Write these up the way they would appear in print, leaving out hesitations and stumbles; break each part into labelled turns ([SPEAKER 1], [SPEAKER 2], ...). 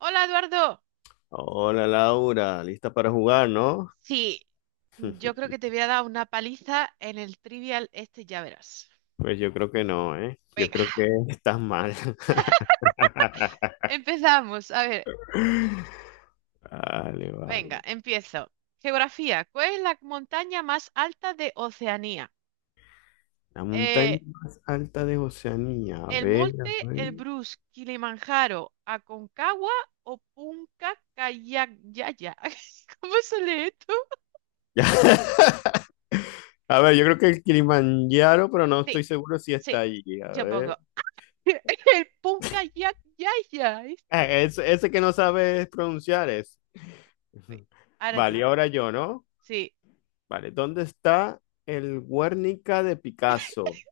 [SPEAKER 1] Hola, Eduardo.
[SPEAKER 2] Hola Laura, ¿lista para jugar, no?
[SPEAKER 1] Sí, yo creo que te voy a dar una paliza en el trivial este, ya verás.
[SPEAKER 2] Pues yo creo que no, ¿eh? Yo
[SPEAKER 1] Venga,
[SPEAKER 2] creo que estás mal.
[SPEAKER 1] empezamos. A ver,
[SPEAKER 2] Vale,
[SPEAKER 1] venga,
[SPEAKER 2] vale.
[SPEAKER 1] empiezo. Geografía, ¿cuál es la montaña más alta de Oceanía?
[SPEAKER 2] La
[SPEAKER 1] Eh,
[SPEAKER 2] montaña más alta de Oceanía. A
[SPEAKER 1] ¿El
[SPEAKER 2] ver,
[SPEAKER 1] Monte
[SPEAKER 2] a ver.
[SPEAKER 1] Elbrus, Kilimanjaro, Aconcagua o Punca Kayakaya? ¿Cómo se lee esto?
[SPEAKER 2] Ya. A ver, yo creo que el Kilimanjaro, pero no estoy
[SPEAKER 1] Sí,
[SPEAKER 2] seguro si
[SPEAKER 1] sí,
[SPEAKER 2] está allí. A
[SPEAKER 1] yo pongo
[SPEAKER 2] ver.
[SPEAKER 1] el Punca Kayakaya. Este.
[SPEAKER 2] Ese que no sabes pronunciar es.
[SPEAKER 1] Ahora
[SPEAKER 2] Vale, y
[SPEAKER 1] tú,
[SPEAKER 2] ahora yo, ¿no?
[SPEAKER 1] sí.
[SPEAKER 2] Vale, ¿dónde está el Guernica de Picasso?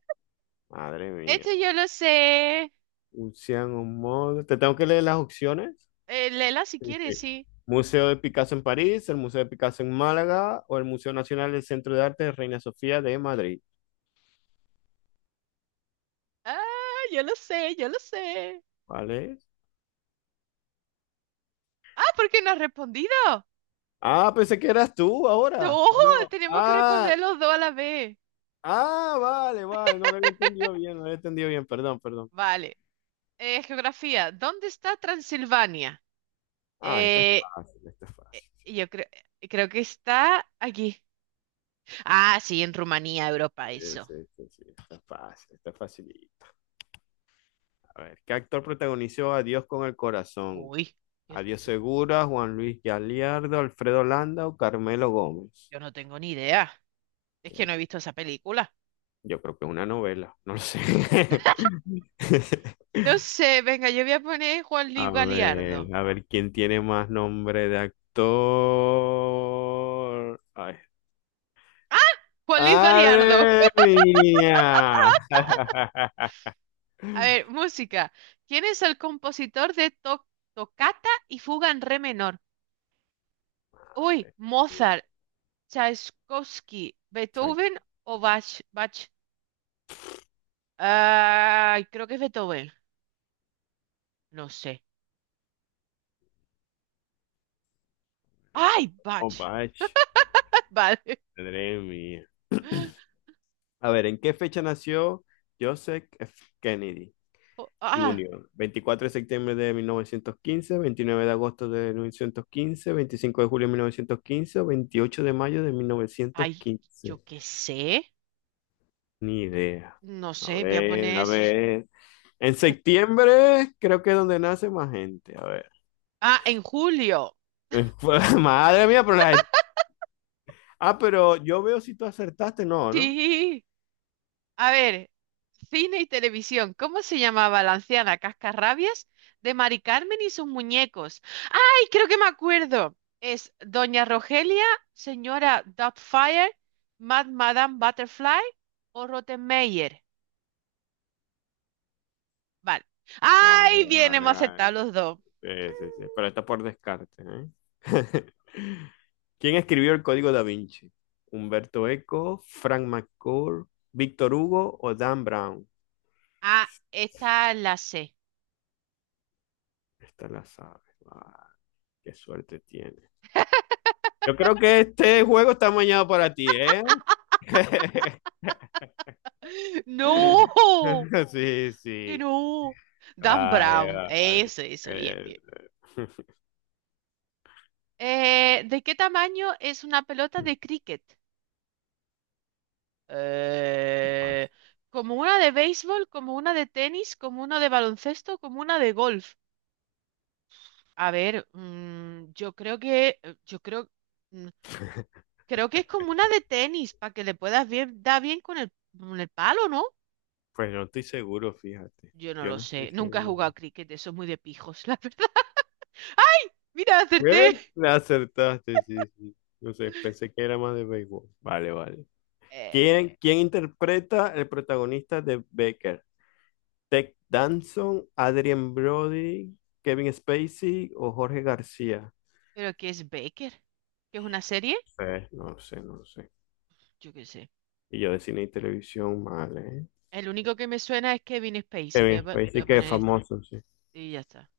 [SPEAKER 2] Madre mía.
[SPEAKER 1] Esto yo lo sé.
[SPEAKER 2] Un Modo. Te tengo que leer las opciones.
[SPEAKER 1] Lela, si
[SPEAKER 2] Sí,
[SPEAKER 1] quieres,
[SPEAKER 2] sí.
[SPEAKER 1] sí.
[SPEAKER 2] Museo de Picasso en París, el Museo de Picasso en Málaga o el Museo Nacional del Centro de Arte de Reina Sofía de Madrid.
[SPEAKER 1] Ah, yo lo sé, yo lo sé.
[SPEAKER 2] ¿Vale?
[SPEAKER 1] Ah, ¿por qué no has respondido?
[SPEAKER 2] Ah, pensé que eras tú ahora.
[SPEAKER 1] No,
[SPEAKER 2] ¿O no?
[SPEAKER 1] tenemos que responder los dos a la vez.
[SPEAKER 2] Vale, vale. No lo había entendido bien, no lo había entendido bien. Perdón, perdón.
[SPEAKER 1] Vale. Geografía. ¿Dónde está Transilvania?
[SPEAKER 2] Ah, esta es
[SPEAKER 1] Eh,
[SPEAKER 2] fácil, esta es fácil.
[SPEAKER 1] yo creo, Creo que está aquí. Ah, sí, en Rumanía, Europa,
[SPEAKER 2] Sí,
[SPEAKER 1] eso.
[SPEAKER 2] sí, sí, sí, esta es fácil, esta es facilita. A ver, ¿qué actor protagonizó a Dios con el corazón?
[SPEAKER 1] Uy, yo,
[SPEAKER 2] Ariel Segura, Juan Luis Galiardo, Alfredo Landa Carmelo Gómez.
[SPEAKER 1] yo no tengo ni idea. Es
[SPEAKER 2] Que
[SPEAKER 1] que no he visto esa película.
[SPEAKER 2] Yo creo que es una novela, no lo sé.
[SPEAKER 1] No sé, venga, yo voy a poner Juan Luis Galiardo.
[SPEAKER 2] A ver quién tiene más nombre de actor. Ay.
[SPEAKER 1] Juan Luis Galiardo.
[SPEAKER 2] ¡Madre mía!
[SPEAKER 1] A ver, música. ¿Quién es el compositor de Tocata y Fuga en Re menor? Uy, Mozart, Tchaikovsky,
[SPEAKER 2] Chac-
[SPEAKER 1] Beethoven o Bach. Bach. Ay, creo que es Beethoven. No sé. Ay, Bach.
[SPEAKER 2] Opa, ch-
[SPEAKER 1] Vale.
[SPEAKER 2] madre mía. A ver, ¿en qué fecha nació Joseph F. Kennedy
[SPEAKER 1] Jo- Ah,
[SPEAKER 2] Junior? 24 de septiembre de 1915, 29 de agosto de 1915, 25 de julio de 1915, veintiocho de mayo de mil novecientos
[SPEAKER 1] Ay, yo
[SPEAKER 2] quince.
[SPEAKER 1] qué sé.
[SPEAKER 2] Ni idea.
[SPEAKER 1] No
[SPEAKER 2] A
[SPEAKER 1] sé, voy a
[SPEAKER 2] ver,
[SPEAKER 1] poner...
[SPEAKER 2] a ver. En septiembre creo que es donde nace más gente. A ver.
[SPEAKER 1] Ah, en julio.
[SPEAKER 2] Madre mía, pero la... Ah, pero yo veo si tú acertaste, no, ¿no?
[SPEAKER 1] Sí. A ver, cine y televisión. ¿Cómo se llamaba la anciana Cascarrabias de Mari Carmen y sus muñecos? ¡Ay, creo que me acuerdo! Es Doña Rogelia, señora Doubtfire, Mad Madame Butterfly o Rottenmeier. Vale. ¡Ay,
[SPEAKER 2] Vale,
[SPEAKER 1] bien,
[SPEAKER 2] vale,
[SPEAKER 1] hemos aceptado
[SPEAKER 2] vale.
[SPEAKER 1] los dos!
[SPEAKER 2] Sí, sí, sí, pero está por descarte, ¿eh? ¿Quién escribió el Código da Vinci? ¿Humberto Eco, Frank McCourt, Víctor Hugo o Dan Brown?
[SPEAKER 1] Ah, esta la sé.
[SPEAKER 2] Esta la sabes. Ah, qué suerte tiene. Yo creo que este juego está mañado para ti, ¿eh?
[SPEAKER 1] ¡No!
[SPEAKER 2] Sí,
[SPEAKER 1] ¡Que
[SPEAKER 2] sí.
[SPEAKER 1] no! Dan
[SPEAKER 2] Vale,
[SPEAKER 1] Brown.
[SPEAKER 2] vale.
[SPEAKER 1] Eso, bien,
[SPEAKER 2] Eh,
[SPEAKER 1] bien. ¿De qué tamaño es una pelota de cricket? Eh, Como una de béisbol, como una de tenis, como una de baloncesto, como una de golf. A ver, yo creo, mm, creo que es como una de tenis, para que le puedas bien, dar bien con con el palo, ¿no?
[SPEAKER 2] Pues no estoy seguro, fíjate.
[SPEAKER 1] Yo no
[SPEAKER 2] Yo
[SPEAKER 1] lo
[SPEAKER 2] no estoy
[SPEAKER 1] sé, nunca he jugado a
[SPEAKER 2] seguro.
[SPEAKER 1] cricket, eso es muy de pijos, la verdad. ¡Ay! Mira, acerté.
[SPEAKER 2] Bien, la acertaste, sí, sí. No sé, pensé que era más de béisbol. Vale, vale.
[SPEAKER 1] Eh,
[SPEAKER 2] ¿Quién interpreta el protagonista de Becker? ¿Ted Danson, Adrien Brody, Kevin Spacey o Jorge García?
[SPEAKER 1] ¿Pero qué es Baker? ¿Qué es una serie?
[SPEAKER 2] No lo sé, no lo sé.
[SPEAKER 1] Yo qué sé.
[SPEAKER 2] Y yo de cine y televisión, mal, ¿eh?
[SPEAKER 1] El único que me suena es Kevin Spacey. Voy a,
[SPEAKER 2] Kevin
[SPEAKER 1] voy
[SPEAKER 2] Spacey,
[SPEAKER 1] a
[SPEAKER 2] que es
[SPEAKER 1] poner este.
[SPEAKER 2] famoso, sí.
[SPEAKER 1] Y ya está.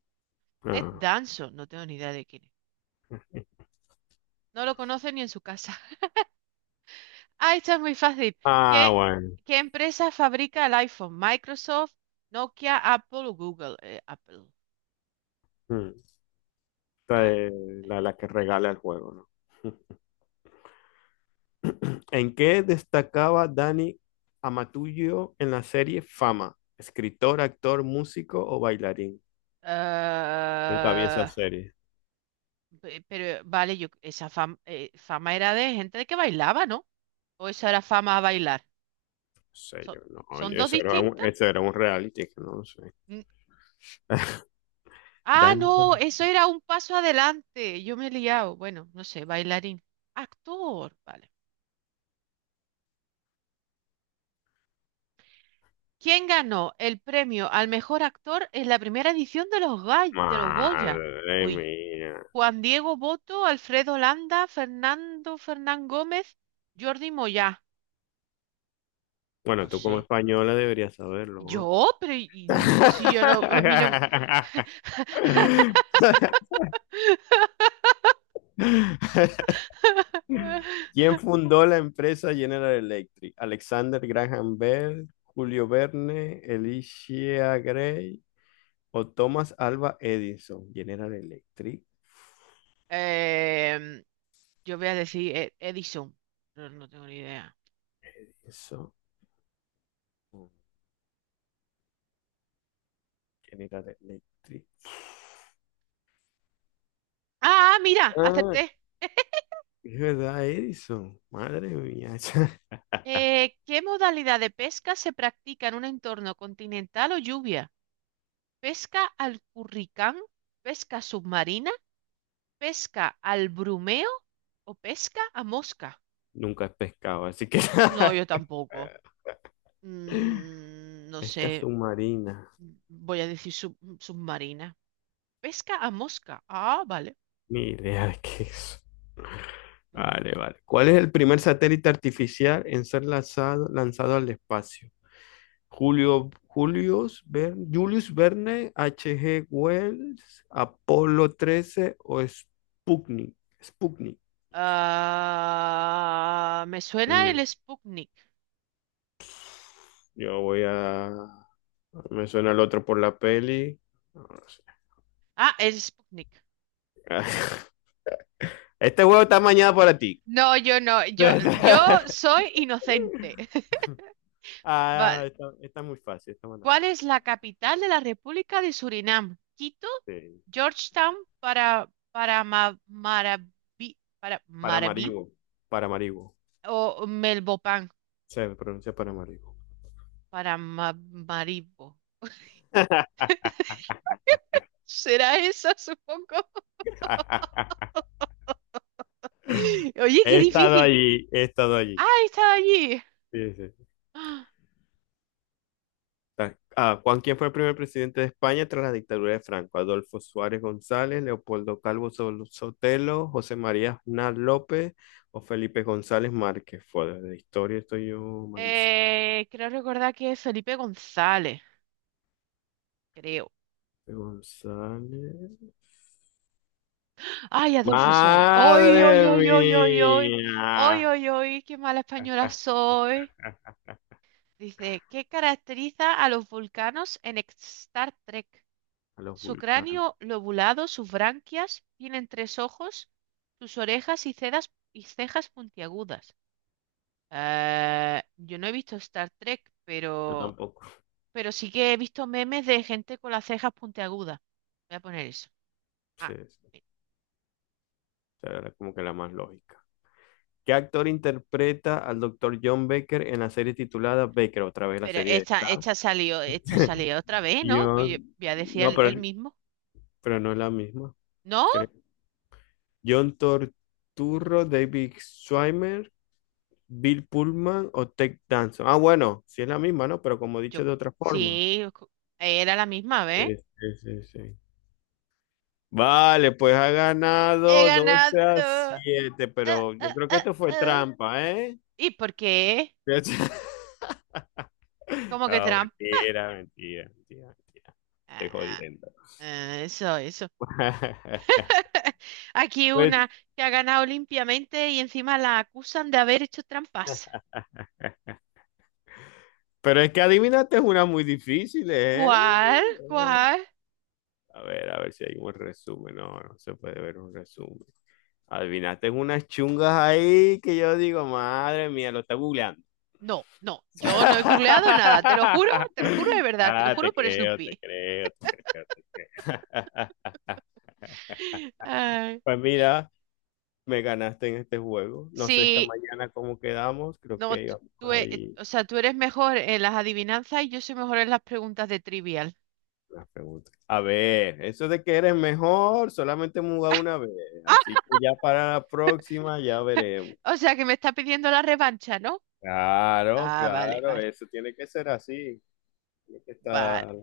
[SPEAKER 1] Ted
[SPEAKER 2] Ah,
[SPEAKER 1] Danson, no tengo ni idea de quién es. No lo conoce ni en su casa. Ah, esta es muy fácil.
[SPEAKER 2] ah,
[SPEAKER 1] ¿Qué,
[SPEAKER 2] bueno.
[SPEAKER 1] ¿Qué empresa fabrica el iPhone? Microsoft, Nokia, Apple o Google. Apple.
[SPEAKER 2] Hmm. Esta
[SPEAKER 1] Ah,
[SPEAKER 2] es
[SPEAKER 1] sí.
[SPEAKER 2] la que regala el juego, ¿no? ¿En qué destacaba Dani Amatullo en la serie Fama? ¿Escritor, actor, músico o bailarín? Nunca vi esa
[SPEAKER 1] Ah,
[SPEAKER 2] serie. No
[SPEAKER 1] pero vale, yo, esa fama era de gente que bailaba, ¿no? ¿O eso era fama a bailar?
[SPEAKER 2] sé,
[SPEAKER 1] So-
[SPEAKER 2] yo no.
[SPEAKER 1] ¿Son
[SPEAKER 2] Oye,
[SPEAKER 1] dos
[SPEAKER 2] eso era un,
[SPEAKER 1] distintas?
[SPEAKER 2] eso era un reality, que no lo sé.
[SPEAKER 1] Mm, Ah,
[SPEAKER 2] Dani.
[SPEAKER 1] no, eso era un paso adelante. Yo me he liado. Bueno, no sé, bailarín. Actor, vale. ¿Quién ganó el premio al mejor actor en la primera edición de los Goya?
[SPEAKER 2] Madre
[SPEAKER 1] Uy,
[SPEAKER 2] mía.
[SPEAKER 1] Juan Diego Boto, Alfredo Landa, Fernando Fernán Gómez, Jordi Moyá. No
[SPEAKER 2] Bueno, tú
[SPEAKER 1] sé.
[SPEAKER 2] como española deberías saberlo, ¿no?
[SPEAKER 1] ¿Yo? Pero si yo no, a mí no.
[SPEAKER 2] ¿Quién fundó la empresa General Electric? Alexander Graham Bell, Julio Verne, Elisha Gray o Thomas Alva Edison. General Electric,
[SPEAKER 1] Em, yo voy a decir Edison. No, no tengo ni idea.
[SPEAKER 2] eso. General Electric.
[SPEAKER 1] Ah, mira,
[SPEAKER 2] Ah,
[SPEAKER 1] acerté.
[SPEAKER 2] es verdad, Edison. Madre mía.
[SPEAKER 1] ¿Qué modalidad de pesca se practica en un entorno continental o lluvia? Pesca al curricán, pesca submarina, pesca al brumeo o pesca a mosca.
[SPEAKER 2] Nunca he pescado, así que
[SPEAKER 1] No, yo tampoco. No
[SPEAKER 2] pesca
[SPEAKER 1] sé,
[SPEAKER 2] submarina.
[SPEAKER 1] voy a decir submarina. Pesca a mosca. Ah, vale.
[SPEAKER 2] Ni idea de qué es.
[SPEAKER 1] Mm.
[SPEAKER 2] Vale, vale. ¿Cuál es el primer satélite artificial en ser lanzado al espacio? Julius Verne, H.G. Wells, Apolo 13 o Sputnik. Sputnik.
[SPEAKER 1] Ah, me suena
[SPEAKER 2] Mm,
[SPEAKER 1] el Sputnik.
[SPEAKER 2] yo voy a... Me suena el otro por la peli. No, no sé.
[SPEAKER 1] Ah, el Sputnik.
[SPEAKER 2] Este juego está mañana para ti.
[SPEAKER 1] No, yo soy inocente.
[SPEAKER 2] Ah,
[SPEAKER 1] Vale.
[SPEAKER 2] está, está muy fácil, está buena.
[SPEAKER 1] ¿Cuál es la capital de la República de Surinam? Quito,
[SPEAKER 2] Sí.
[SPEAKER 1] Georgetown, para Marabí
[SPEAKER 2] Paramaribo, Paramaribo.
[SPEAKER 1] o Melbopan
[SPEAKER 2] Se pronuncia Paramaribo.
[SPEAKER 1] para Ma- Maribo. ¿Será esa, supongo? Oye, qué
[SPEAKER 2] He estado
[SPEAKER 1] difícil.
[SPEAKER 2] allí, he estado allí.
[SPEAKER 1] Ah, estaba allí.
[SPEAKER 2] Sí, sí.
[SPEAKER 1] Ah,
[SPEAKER 2] Ah, Juan, ¿quién fue el primer presidente de España tras la dictadura de Franco? Adolfo Suárez González, Leopoldo Calvo Sotelo, José María Aznar López o Felipe González Márquez. Fue de historia, estoy yo malísimo.
[SPEAKER 1] creo recordar que es Felipe González, creo.
[SPEAKER 2] Felipe González.
[SPEAKER 1] Ay, Adolfo Suárez. Ay, ay,
[SPEAKER 2] ¡Madre
[SPEAKER 1] ay, ay, ay, ay. Ay,
[SPEAKER 2] mía!
[SPEAKER 1] ay, ay, qué mala española soy. Dice, ¿qué caracteriza a los vulcanos en Star Trek?
[SPEAKER 2] A los
[SPEAKER 1] Su
[SPEAKER 2] vulcanos.
[SPEAKER 1] cráneo lobulado, sus branquias, tienen tres ojos, sus orejas y cejas puntiagudas. Yo no he visto Star Trek,
[SPEAKER 2] Yo tampoco.
[SPEAKER 1] pero sí que he visto memes de gente con las cejas puntiagudas. Voy a poner eso.
[SPEAKER 2] Sí,
[SPEAKER 1] Ah,
[SPEAKER 2] sí.
[SPEAKER 1] mira.
[SPEAKER 2] O sea, era como que la más lógica. ¿Qué actor interpreta al doctor John Baker en la serie titulada Baker? Otra vez la
[SPEAKER 1] Pero
[SPEAKER 2] serie de...
[SPEAKER 1] esto salió otra vez, ¿no? Pues yo
[SPEAKER 2] John,
[SPEAKER 1] ya decía
[SPEAKER 2] no,
[SPEAKER 1] el mismo.
[SPEAKER 2] pero no es la misma,
[SPEAKER 1] ¿No?
[SPEAKER 2] creo. John Torturro, David Schwimmer, Bill Pullman o Ted Danson. Ah, bueno, sí es la misma, ¿no? Pero como he
[SPEAKER 1] Yo
[SPEAKER 2] dicho de otra forma.
[SPEAKER 1] sí, era la misma
[SPEAKER 2] Sí,
[SPEAKER 1] vez.
[SPEAKER 2] sí, sí, sí. Vale, pues ha
[SPEAKER 1] He
[SPEAKER 2] ganado
[SPEAKER 1] ganado.
[SPEAKER 2] 12 a
[SPEAKER 1] Ah,
[SPEAKER 2] 7 pero yo
[SPEAKER 1] ah,
[SPEAKER 2] creo que
[SPEAKER 1] ah,
[SPEAKER 2] esto fue
[SPEAKER 1] ah.
[SPEAKER 2] trampa, ¿eh?
[SPEAKER 1] ¿Y por qué? ¿Cómo que
[SPEAKER 2] No,
[SPEAKER 1] trampa?
[SPEAKER 2] mentira, mentira, mentira, mentira. Estoy
[SPEAKER 1] Ah,
[SPEAKER 2] jodiendo.
[SPEAKER 1] ah, eso, eso. Aquí
[SPEAKER 2] Pues
[SPEAKER 1] una que ha ganado limpiamente y encima la acusan de haber hecho trampas.
[SPEAKER 2] pero es que adivinaste es una muy difícil, ¿eh?
[SPEAKER 1] ¿Cuál?
[SPEAKER 2] Eh,
[SPEAKER 1] ¿Cuál?
[SPEAKER 2] A ver si hay un resumen. No, no se puede ver un resumen. Adivinaste unas chungas ahí que yo digo, madre mía, lo está googleando.
[SPEAKER 1] No, no, yo no he googleado nada, te lo juro de verdad, te lo
[SPEAKER 2] Ah,
[SPEAKER 1] juro
[SPEAKER 2] te
[SPEAKER 1] por
[SPEAKER 2] creo, te
[SPEAKER 1] Snoopy.
[SPEAKER 2] creo, te creo, te creo.
[SPEAKER 1] Ay.
[SPEAKER 2] Pues mira, me ganaste en este juego. No sé esta
[SPEAKER 1] Sí,
[SPEAKER 2] mañana cómo quedamos. Creo
[SPEAKER 1] no,
[SPEAKER 2] que
[SPEAKER 1] tú,
[SPEAKER 2] íbamos
[SPEAKER 1] tú e-
[SPEAKER 2] ahí.
[SPEAKER 1] o sea, tú eres mejor en las adivinanzas y yo soy mejor en las preguntas de trivial.
[SPEAKER 2] Las preguntas. A ver, eso de que eres mejor, solamente hemos jugado una vez.
[SPEAKER 1] Ah,
[SPEAKER 2] Así que ya para la próxima ya veremos.
[SPEAKER 1] o sea que me está pidiendo la revancha, ¿no?
[SPEAKER 2] Claro,
[SPEAKER 1] Ah, vale,
[SPEAKER 2] claro,
[SPEAKER 1] vale,
[SPEAKER 2] eso tiene que ser así. Tiene que
[SPEAKER 1] vale.
[SPEAKER 2] estar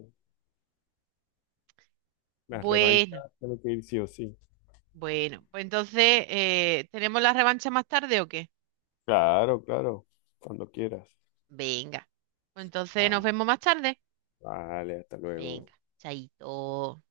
[SPEAKER 2] la revancha,
[SPEAKER 1] Bueno,
[SPEAKER 2] tiene que ir sí o sí.
[SPEAKER 1] bueno, pues entonces, ¿tenemos la revancha más tarde o qué?
[SPEAKER 2] Claro, claro, cuando quieras.
[SPEAKER 1] Venga, pues entonces nos
[SPEAKER 2] Ah,
[SPEAKER 1] vemos más tarde.
[SPEAKER 2] vale, hasta luego.
[SPEAKER 1] Venga, chaito.